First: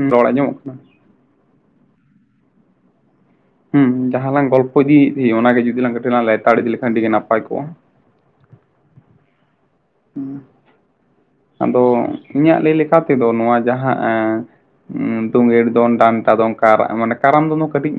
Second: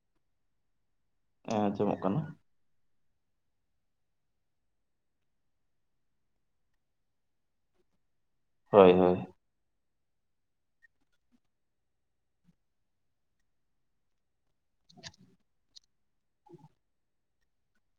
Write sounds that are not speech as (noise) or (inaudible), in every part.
ᱩᱸ ᱨᱚᱲ ᱟᱸᱡᱚᱢᱚᱜ ᱠᱟᱱᱟ ᱮᱸ ᱟᱸᱡᱚᱢᱚᱜ ᱠᱟᱱᱟ ᱦᱩᱸ ᱡᱟᱦᱟᱸ ᱞᱟᱝ ᱜᱚᱞᱯᱚ ᱤᱫᱤᱭᱮᱫ ᱛᱮᱦᱮᱫ ᱚᱱᱟᱜ ᱜᱮ ᱡᱚᱫᱤ ᱞᱟᱝ ᱠᱟᱹᱴᱤᱡ ᱞᱟᱝ ᱞᱮᱛᱟᱲ ᱤᱫᱤ ᱞᱮᱠᱷᱟᱱ ᱟᱹᱰᱤ ᱜᱮ ᱱᱟᱯᱟᱭ ᱠᱚᱜᱼᱟ᱾ ᱦᱳᱭ ᱦᱳᱭ ᱟᱫᱚ ᱤᱧᱟᱹᱜ ᱞᱟᱹᱭ ᱞᱮᱠᱟ ᱛᱮᱫᱚ ᱱᱚᱣᱟ ᱡᱟᱦᱟᱸ ᱮ ᱩᱸ ᱛᱳᱜᱮᱲ ᱫᱚᱱ ᱰᱟᱱᱴᱟ ᱫᱚᱱ ᱢᱟᱱᱮ ᱠᱟᱨᱟᱢ ᱫᱚᱱ ᱫᱚ ᱠᱟᱹᱴᱤᱡ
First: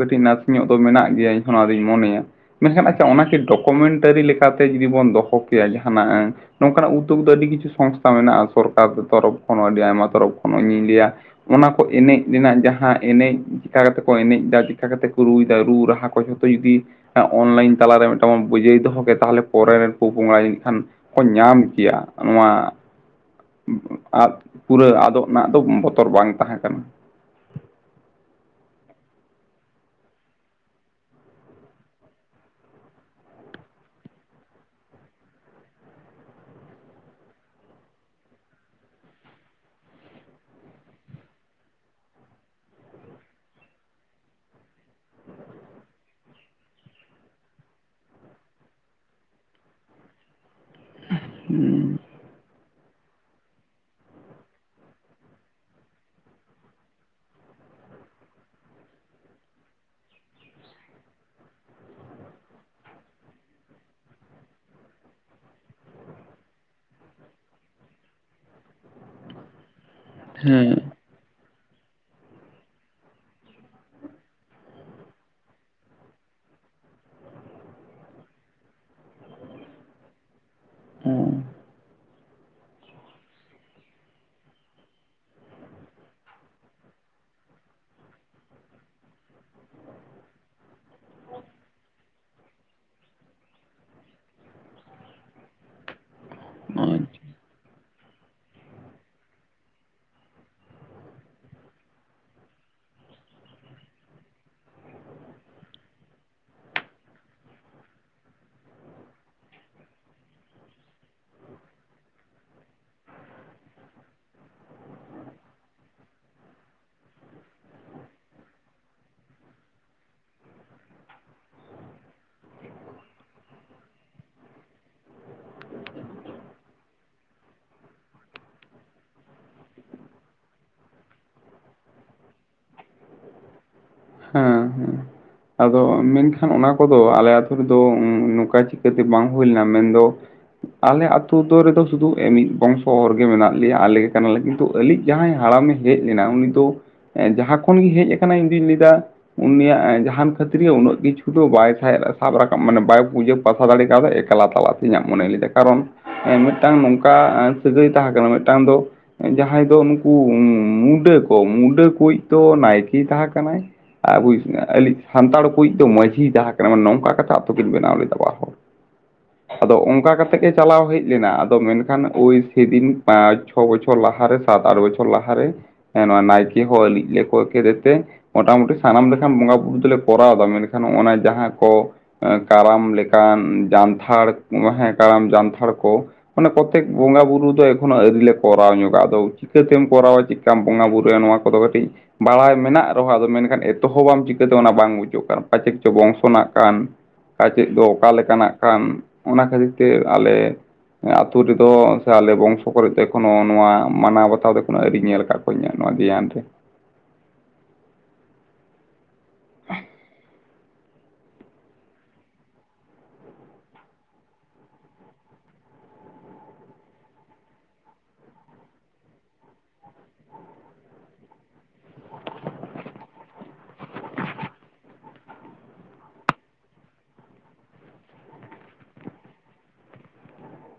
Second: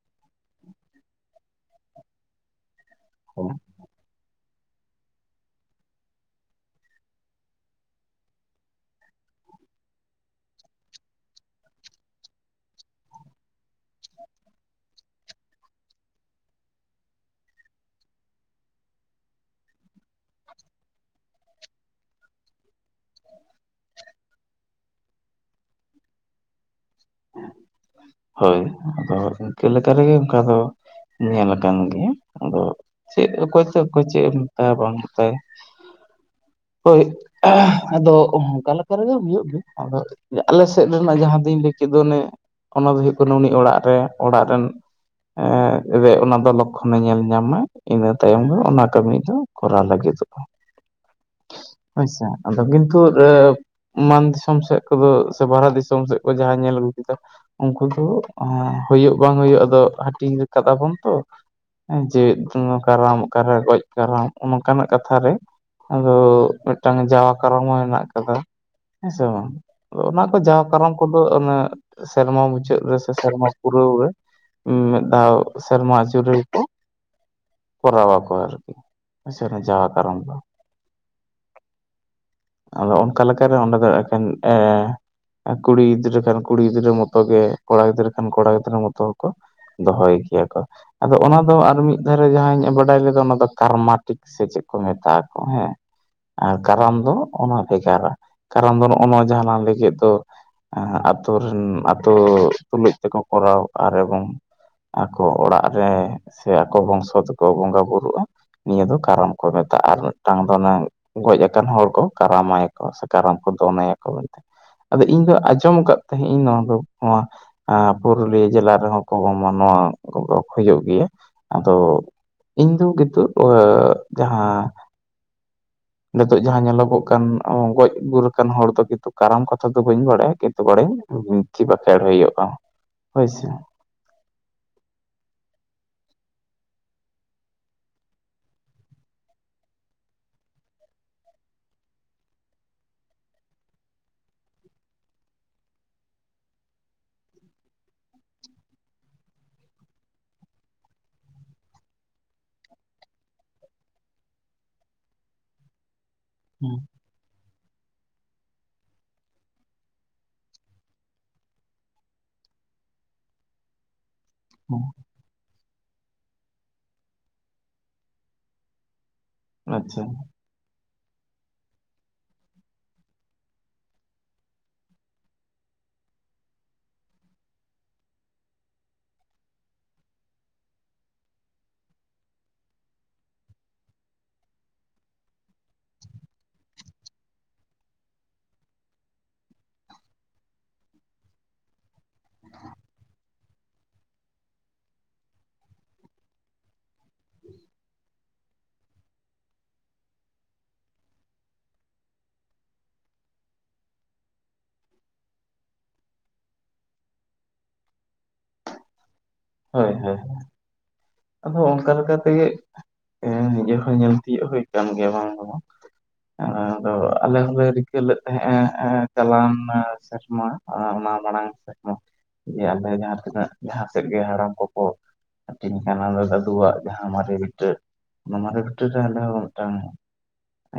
ᱠᱟᱹᱴᱤᱡ ᱱᱟᱥᱮᱧᱚᱜ ᱫᱚ ᱢᱮᱱᱟᱜ ᱜᱮᱭᱟ ᱤᱧᱦᱚᱸ ᱱᱚᱣᱟ ᱫᱩᱧ ᱢᱚᱱᱮᱭᱟ᱾ ᱢᱮᱱᱠᱷᱟᱱ ᱟᱪᱪᱷᱟ ᱚᱱᱟ ᱠᱤ ᱰᱚᱠᱢᱮᱱᱴᱟᱨᱤ ᱞᱮᱠᱟᱛᱮ ᱡᱩᱫᱤ ᱵᱚᱱ ᱫᱚᱦᱚ ᱠᱮᱭᱟ ᱡᱟᱦᱟᱱᱟᱜ ᱱᱚᱝᱠᱟᱱᱟᱜ ᱩᱫᱫᱳᱜᱽ ᱫᱚ ᱟᱹᱰᱤ ᱠᱤᱪᱷᱩ ᱥᱚᱝᱥᱛᱷᱟ ᱢᱮᱱᱟᱜᱼᱟ ᱥᱚᱨᱠᱟᱨ ᱛᱚᱨᱚᱯᱷ ᱠᱷᱚᱱ ᱦᱚᱸ ᱟᱹᱰᱤ ᱟᱭᱢᱟ ᱛᱚᱨᱚᱯᱷ ᱠᱷᱚᱱ ᱤᱧ ᱞᱟᱹᱭᱟ ᱚᱱᱟ ᱠᱚ ᱮᱱᱮᱡ ᱨᱮᱱᱟᱜ ᱡᱟᱦᱟᱸ ᱮᱱᱮᱡ ᱪᱤᱠᱟᱹ ᱠᱟᱛᱮ ᱠᱚ ᱮᱱᱮᱡ ᱮᱫᱟ ᱪᱤᱠᱟᱹ ᱠᱟᱛᱮ ᱠᱚ ᱨᱩᱭ ᱫᱟ ᱨᱩ ᱨᱟᱦᱟ ᱠᱚ ᱡᱷᱚᱛᱚ ᱡᱩᱫᱤ ᱚᱱᱞᱟᱭᱤᱱ ᱛᱟᱞᱟᱨᱮ ᱢᱤᱫᱴᱟᱝ ᱵᱩᱡᱟᱹᱭ ᱫᱚᱦᱚ ᱠᱮ ᱛᱟᱦᱚᱞᱮ ᱯᱚᱨᱮ ᱨᱮᱱ ᱯᱟ-ᱯᱚᱝᱲᱟ ᱠᱷᱟᱱ ᱠᱚ ᱧᱟᱢ ᱠᱮᱭᱟ ᱱᱚᱣᱟ ᱟ ᱯᱩᱨᱟᱹ ᱟᱫᱚᱜ ᱨᱮᱱᱟᱜ ᱫᱚ ᱵᱚᱛᱚᱨ ᱵᱟᱝ ᱛᱟᱦᱮᱸ ᱠᱟᱱᱟ᱾ ᱦᱳᱭ ᱟᱫᱚ ᱤᱱᱠᱟᱹ ᱞᱮᱠᱟ ᱨᱮᱜᱮ ᱚᱱᱠᱟ ᱫᱚ ᱧᱮᱞ ᱟᱠᱟᱱ ᱜᱮᱭᱟ ᱟᱫᱚ ᱪᱮᱫ ᱚᱠᱚᱭ ᱪᱚ ᱚᱠᱚᱭ ᱪᱮᱫ ᱮᱢ ᱢᱮᱛᱟᱭᱟ ᱵᱟᱝ ᱢᱮᱛᱟᱭ, ᱦᱳᱭ ᱟᱫᱚ ᱚᱱᱠᱟ ᱞᱮᱠᱟ ᱨᱮᱜᱮ ᱦᱩᱭᱩᱜ ᱜᱮ ᱟᱫᱚ ᱟᱞᱮ ᱥᱮᱫ ᱨᱮᱱᱟᱜ ᱡᱟᱦᱟᱸ ᱫᱤᱧ ᱞᱟᱹᱭ ᱠᱮᱫ ᱫᱚ ᱚᱱᱮ ᱚᱱᱟ ᱫᱚ ᱦᱩᱭᱩᱜ ᱠᱟᱱᱟ ᱩᱱᱤ ᱚᱲᱟᱜ ᱨᱮ ᱚᱲᱟᱜ ᱨᱮᱱ ᱮᱜ ᱨᱮ ᱚᱱᱟ ᱫᱚ ᱞᱚᱠᱷᱚᱱᱮ ᱧᱮᱞ ᱧᱟᱢᱟ ᱤᱱᱟᱹ ᱛᱟᱭᱚᱢ ᱜᱮ ᱚᱱᱟ ᱠᱟᱹᱢᱤ ᱫᱚ ᱠᱚᱨᱟᱣ ᱞᱟᱹᱜᱤᱫᱚᱜᱼᱟ᱾ ᱦᱩᱸ ᱟᱪᱪᱷᱟ ᱾ᱟᱫᱚ (unintelligible) ᱢᱟᱱ ᱫᱤᱥᱚᱢ ᱥᱮᱫ ᱠᱚᱫᱚ ᱥᱮ ᱵᱟᱨᱦᱟ ᱫᱤᱥᱚᱢ ᱥᱮᱫ ᱠᱚ ᱡᱟᱦᱟᱸ ᱧᱮᱞ ᱟᱹᱜᱩ ᱠᱮᱫᱟ᱾ ᱩᱱᱠᱩ ᱫᱚ ᱦᱩᱭᱩᱜ ᱵᱟᱝ ᱦᱩᱭᱩᱜ ᱟᱫᱚ ᱦᱟᱹᱴᱤᱧ ᱠᱟᱫᱟᱵᱚᱱ ᱛᱚ᱾ ᱡᱮᱣᱮᱫ ᱠᱟᱨᱟᱢ, ᱚᱠᱟᱨᱮ ᱜᱚᱡ ᱠᱟᱨᱟᱢ, ᱚᱝᱠᱟᱱᱟᱜ ᱠᱟᱛᱷᱟ ᱨᱮ ᱟᱫᱚ ᱢᱤᱫᱴᱟᱝ ᱡᱟᱣᱟ ᱠᱟᱨᱟᱢ ᱦᱚᱸ ᱦᱮᱱᱟᱜ ᱟᱠᱟᱫᱟ᱾ ᱦᱮᱸᱥᱮ ᱵᱟᱝ? ᱚᱱᱟ ᱠᱚ ᱡᱟᱣᱟ ᱦᱮᱸ ᱠᱟᱨᱟᱢ ᱠᱚᱫᱚ ᱚᱱᱮ ᱥᱮᱨᱢᱟ ᱢᱩᱪᱟᱹᱫ ᱨᱮ ᱥᱮ ᱥᱮᱨᱢᱟ ᱯᱩᱨᱟᱹᱣ ᱨᱮ ᱢᱤᱫ ᱫᱷᱟᱣ ᱥᱮᱨᱢᱟ ᱡᱩᱨᱤ ᱠᱚ ᱠᱚᱨᱟᱣ ᱟᱠᱚ ᱟᱨᱠᱤ ᱡᱟᱣᱟ ᱠᱟᱨᱟᱢ ᱫᱚ᱾ ᱚᱸ ᱟᱫᱚ ᱚᱱᱠᱟ ᱞᱮᱠᱟᱨᱮ ᱚᱸᱰᱮ ᱫᱚ ᱮᱠᱮᱱ ᱮᱻ ᱠᱩᱲᱤ ᱜᱤᱫᱽᱨᱟᱹ ᱠᱷᱟᱱ, ᱠᱩᱲᱤ ᱜᱤᱫᱽᱨᱟᱹ ᱢᱚᱛᱚ ᱜᱮ ᱠᱚᱲᱟ ᱜᱤᱫᱽᱨᱟᱹ ᱠᱷᱟᱱ, ᱠᱚᱲᱟ ᱜᱤᱫᱽᱨᱟᱹ ᱢᱚᱛᱚ ᱠᱚ ᱫᱚᱦᱚᱭ ᱜᱮᱭᱟ ᱠᱚ ᱾ᱟᱫᱚ ᱚᱱᱟ ᱫᱚ ᱟᱨ ᱢᱤᱫ ᱫᱷᱟᱨᱮ ᱡᱟᱦᱟᱸᱧ ᱵᱟᱰᱟᱭ ᱞᱮᱫᱟ ᱚᱱᱟ ᱫᱚ ᱠᱟᱨᱢᱟᱴᱤ ᱥᱮ ᱪᱮᱫ ᱠᱚ ᱢᱮᱛᱟᱜ ᱟᱠᱚ ᱦᱮᱸ ᱟᱨ ᱠᱟᱨᱟᱢ ᱫᱚ ᱚᱱᱟ ᱵᱷᱮᱜᱟᱨᱟ ᱠᱟᱨᱚᱱ ᱫᱚ ᱱᱚᱜᱼᱚ ᱱᱚᱣᱟ ᱡᱟᱦᱟᱞᱟᱝ ᱞᱟᱹᱭ ᱠᱮᱫ ᱫᱚ ᱟᱛᱳ ᱨᱮᱱ ᱟᱛᱳ ᱛᱩᱞᱩᱡ ᱛᱮᱠᱚ ᱠᱚᱨᱟᱣ ᱟᱨ ᱮᱵᱚᱝ ᱟᱠᱚ ᱚᱲᱟᱜ ᱨᱮ ᱥᱮ ᱟᱠᱚ ᱵᱚᱝᱥᱚ ᱛᱮᱠᱚ ᱵᱚᱸᱜᱟ ᱵᱩᱨᱩᱜᱼᱟ᱾ ᱱᱤᱭᱟᱹ ᱫᱚ ᱠᱟᱨᱟᱢ ᱠᱚ ᱢᱮᱛᱟᱜᱼᱟ, ᱟᱨ ᱢᱤᱫᱴᱟᱝ ᱫᱚ ᱚᱱᱮ ᱜᱚᱡ ᱟᱠᱟᱱ ᱦᱚᱲ ᱠᱚ᱾ ᱠᱟᱨᱟᱢ ᱟᱭᱟ ᱠᱚ ᱥᱮ ᱠᱟᱨᱟᱢ ᱠᱚ ᱫᱚᱱ ᱟᱭᱟ ᱠᱚ ᱟᱫᱚ ᱤᱧ ᱫᱚ ᱟᱸᱡᱚᱢ ᱟᱠᱟᱫ ᱛᱟᱦᱮᱸᱫ ᱤᱧ ᱱᱚᱣᱟ ᱫᱚ ᱱᱚᱣᱟ᱾ ᱟᱸ ᱯᱩᱨᱩᱞᱤᱭᱟᱹ ᱡᱮᱞᱟ ᱨᱮᱦᱚᱸ ᱠᱚ ᱢᱟᱱᱟᱣᱟ ᱠᱚᱫᱚ ᱦᱩᱭᱩᱜ ᱜᱮᱭᱟ᱾ᱟᱫᱚ ᱤᱧ ᱫᱚ ᱠᱤᱛᱚᱜ ᱡᱟᱦᱟᱸ ᱱᱤᱛᱚᱜ ᱡᱟᱦᱟᱸ ᱧᱮᱞᱚᱜᱚᱜ ᱚᱱᱠᱟᱱ ᱜᱚᱡ ᱜᱩᱨ ᱟᱠᱟᱱ ᱦᱚᱲ ᱫᱚ ᱠᱤᱱᱛᱩ ᱠᱟᱨᱟᱢ ᱠᱟᱛᱷᱟ ᱫᱚ ᱵᱟᱹᱧ ᱵᱟᱲᱟᱭᱟ ᱠᱤᱱᱛᱩ ᱵᱟᱲᱟᱭᱧ ᱵᱤᱱᱛᱤ ᱵᱟᱸᱠᱷᱮᱲ ᱦᱩᱭᱩᱜᱼᱟ᱾ ᱦᱳᱭ ᱥᱮ ᱦᱩᱸ ᱦᱩᱸ ᱟᱫᱚ ᱢᱮᱱᱠᱷᱟᱱ ᱚᱱᱟ ᱠᱚᱫᱚ ᱟᱞᱮ ᱟᱹᱛᱩ ᱨᱮᱫᱚ ᱱᱚᱝᱠᱟ ᱪᱤᱠᱟᱹᱛᱮ ᱵᱟᱝ ᱦᱩᱭ ᱞᱮᱱᱟ᱾ ᱢᱮᱱᱫᱚ ᱟᱞᱮ ᱟᱹᱛᱩ ᱫᱚ ᱨᱮᱫᱚ ᱥᱩᱫᱷᱩ ᱮ ᱢᱤᱫ ᱵᱚᱝᱥᱚ ᱦᱚᱲ ᱜᱮ ᱢᱮᱱᱟᱜ ᱞᱮᱭᱟ, ᱟᱞᱮᱜᱮ ᱠᱟᱱᱟ ᱞᱮ ᱛᱚ, ᱟᱞᱮᱭᱤᱡ ᱡᱟᱦᱟᱸᱭ ᱦᱟᱲᱟᱢᱮ ᱦᱮᱡ ᱞᱮᱱᱟ ᱩᱱᱤ ᱫᱚ ᱡᱟᱦᱟᱸ ᱠᱷᱚᱱ ᱜᱮ ᱦᱮᱡ ᱟᱠᱟᱱᱟᱭ ᱤᱧ ᱫᱩᱧ ᱞᱟᱹᱭᱫᱟ ᱩᱱᱤᱭᱟᱜ ᱡᱟᱦᱟᱱ ᱠᱷᱟᱹᱛᱤᱨ ᱜᱮ ᱩᱱᱟᱹᱜ ᱠᱤᱪᱷᱩ ᱫᱚ ᱵᱟᱭ ᱥᱟᱦᱮᱵ ᱥᱟᱵ ᱨᱟᱠᱟᱵ ᱢᱟᱱᱮ ᱵᱟᱭ ᱯᱩᱡᱟᱹ ᱵᱟᱥᱟ ᱫᱟᱲᱮ ᱠᱟᱣᱫᱟ ᱮᱠᱞᱟ ᱛᱟᱞᱟ ᱛᱮ ᱤᱧᱟᱹᱜ ᱢᱚᱱᱮ ᱞᱮᱫᱟ ᱠᱟᱨᱚᱱ ᱢᱤᱫᱴᱟᱝ ᱦᱩᱸ ᱱᱚᱝᱠᱟ ᱚᱠᱟ ᱥᱟᱹᱜᱟᱹᱭ ᱛᱟᱦᱮᱸ ᱠᱟᱱᱟ? ᱢᱤᱫᱴᱟᱝ ᱫᱚ ᱡᱟᱦᱟᱸᱭ ᱫᱚ ᱱᱩᱠᱩ ᱢᱩᱰᱟᱹ ᱠᱚ ᱢᱩᱰᱟᱹ ᱠᱚᱭᱤᱡ ᱫᱚ ᱱᱟᱭᱠᱮ ᱛᱟᱦᱟᱸ ᱠᱟᱱᱟᱭ᱾ ᱟᱵᱩᱭᱤᱡ ᱟᱹᱞᱤᱡ ᱦᱩᱸ ᱥᱟᱱᱛᱟᱲ ᱠᱚᱭᱤᱡ ᱫᱚ ᱢᱟᱹᱡᱷᱤ ᱛᱟᱦᱮᱸ ᱠᱟᱱᱟ᱾ ᱢᱟᱱᱮ ᱱᱚᱝᱠᱟ ᱠᱟᱛᱮ ᱟᱛᱳ ᱠᱤᱱ ᱵᱮᱱᱟᱣ ᱞᱮᱫᱟ ᱵᱟᱨ ᱦᱚᱲ᱾ ᱟᱫᱚ ᱟᱪᱪᱷᱟ ᱚᱝᱠᱟ ᱠᱟᱛᱮ ᱜᱮ ᱪᱟᱞᱟᱣ ᱦᱮᱡ ᱞᱮᱱᱟ, ᱟᱫᱚ ᱢᱮᱱᱠᱷᱟᱱ ᱳᱭ ᱥᱮᱫᱤᱱ ᱯᱟᱸᱪ ᱪᱷᱚ ᱵᱚᱪᱷᱚᱨ ᱞᱟᱦᱟᱨᱮ ᱥᱟᱛ ᱟᱴ ᱵᱚᱪᱷᱚᱨ ᱞᱟᱦᱟᱨᱮ ᱦᱮᱸ ᱱᱚᱣᱟ ᱱᱟᱭᱠᱮ ᱠᱚ ᱞᱤᱡ ᱞᱮ ᱠᱚᱭ ᱠᱮᱫᱮ ᱛᱮ ᱢᱚᱴᱟᱢᱩᱴᱤ ᱥᱟᱱᱟᱢ ᱞᱮᱠᱷᱟᱱ ᱵᱚᱸᱜᱟ ᱵᱩᱨᱩ ᱫᱚᱞᱮ ᱠᱚᱨᱟᱣ ᱫᱟ᱾ ᱢᱮᱱᱠᱷᱟᱱ ᱱᱚᱜᱱᱟ ᱡᱟᱦᱟᱸ ᱠᱚ ᱠᱟᱨᱟᱢ ᱞᱮᱠᱟᱱ ᱡᱟᱱᱛᱷᱟᱲ ᱦᱮᱸ ᱠᱟᱨᱟᱢ ᱡᱟᱱᱛᱷᱟᱲ ᱠᱚ ᱚᱱᱮ ᱯᱨᱚᱛᱮᱠ ᱵᱚᱸᱜᱟ ᱵᱩᱨᱩ ᱫᱚ ᱮᱠᱷᱚᱱᱳ ᱟᱹᱣᱨᱤ ᱞᱮ ᱠᱚᱨᱟᱣ ᱧᱚᱜᱟᱜᱼᱟ᱾ ᱟᱫᱚ ᱪᱤᱠᱟᱹᱛᱮᱢ ᱠᱚᱨᱟᱣᱟ ᱪᱮᱫ ᱠᱟᱢ ᱵᱚᱸᱜᱟ ᱵᱩᱩᱨᱩᱭᱟ? ᱱᱚᱣᱟ ᱠᱚᱫᱚ ᱠᱟᱹᱴᱤᱡ ᱵᱟᱲᱟᱭ ᱢᱮᱱᱟᱜ ᱨᱮᱦᱚᱸ ᱟᱫᱚ ᱢᱮᱱᱠᱷᱟᱱ ᱛᱚᱦᱚ ᱵᱟᱢ ᱪᱤᱠᱟᱹᱛᱮ ᱚᱱᱟ ᱵᱟᱝ ᱵᱩᱡᱩᱜ ᱠᱟᱱ ᱯᱟᱪᱮᱫ ᱪᱚ ᱵᱚᱝᱥᱚ ᱨᱮᱱᱟᱜ ᱠᱟᱱ ᱯᱟᱪᱮᱫ ᱫᱚ ᱚᱠᱟ ᱞᱮᱠᱟᱱᱟᱜ ᱠᱟᱱ ᱚᱱᱟ ᱠᱷᱟᱹᱛᱤᱨ ᱛᱮ ᱟᱞᱮ ᱟᱛᱳ ᱨᱮᱫᱚ ᱥᱮ ᱟᱞᱮ ᱵᱚᱝᱥᱚ ᱠᱚᱨᱮ ᱫᱚ ᱮᱠᱷᱚᱱᱳ ᱱᱚᱣᱟ ᱢᱟᱱᱟᱣ ᱵᱟᱛᱟᱣ ᱫᱚ ᱮᱠᱷᱚᱱᱳ ᱟᱣᱨᱤᱧ ᱧᱮᱞ ᱟᱠᱟᱫ ᱠᱚᱣᱟ ᱚᱠᱚᱧᱟᱜ ᱱᱚᱣᱟ ᱫᱷᱮᱭᱟᱱ ᱛᱮ ᱦᱳᱭ ᱦᱳᱭ, ᱟᱫᱚ ᱚᱱᱠᱟ ᱞᱮᱠᱟ ᱛᱮᱜᱮ ᱦᱮᱸ ᱱᱤᱡᱮ ᱦᱚᱸ ᱧᱮᱞ ᱛᱤᱭᱳᱜ ᱦᱩᱭ ᱟᱠᱟᱱ ᱜᱮᱭᱟ ᱵᱟᱝ ᱫᱚ ᱵᱟᱝ᱾ ᱟᱫᱚ ᱟᱞᱮ ᱦᱚᱸᱞᱮ ᱨᱤᱠᱟᱹ ᱞᱮᱫ ᱛᱟᱦᱮᱸᱜ-ᱟ ᱮᱸ ᱪᱟᱞᱟᱣᱟᱱ ᱥᱮᱨᱢᱟ ᱟᱨ ᱚᱱᱟ ᱢᱟᱲᱟᱝ ᱥᱮᱫ ᱦᱚᱸ ᱡᱮ ᱟᱞᱮ ᱡᱟᱦᱟᱸ ᱛᱤᱱᱟᱹᱜ ᱡᱟᱦᱟᱸ ᱥᱮᱫ ᱜᱮ ᱦᱟᱲᱟᱢ ᱠᱚᱠᱚ ᱦᱟᱹᱴᱤᱧ ᱠᱟᱱᱟ ᱫᱚ ᱫᱟᱫᱩᱣᱟᱜ ᱡᱟᱦᱟᱸ ᱢᱟᱨᱮ ᱵᱷᱤᱴᱟ ᱱᱚᱣᱟᱨᱮ ᱵᱷᱤᱴᱟᱹ ᱨᱮ ᱟᱞᱮ ᱦᱚᱸ ᱢᱤᱫᱴᱟᱝ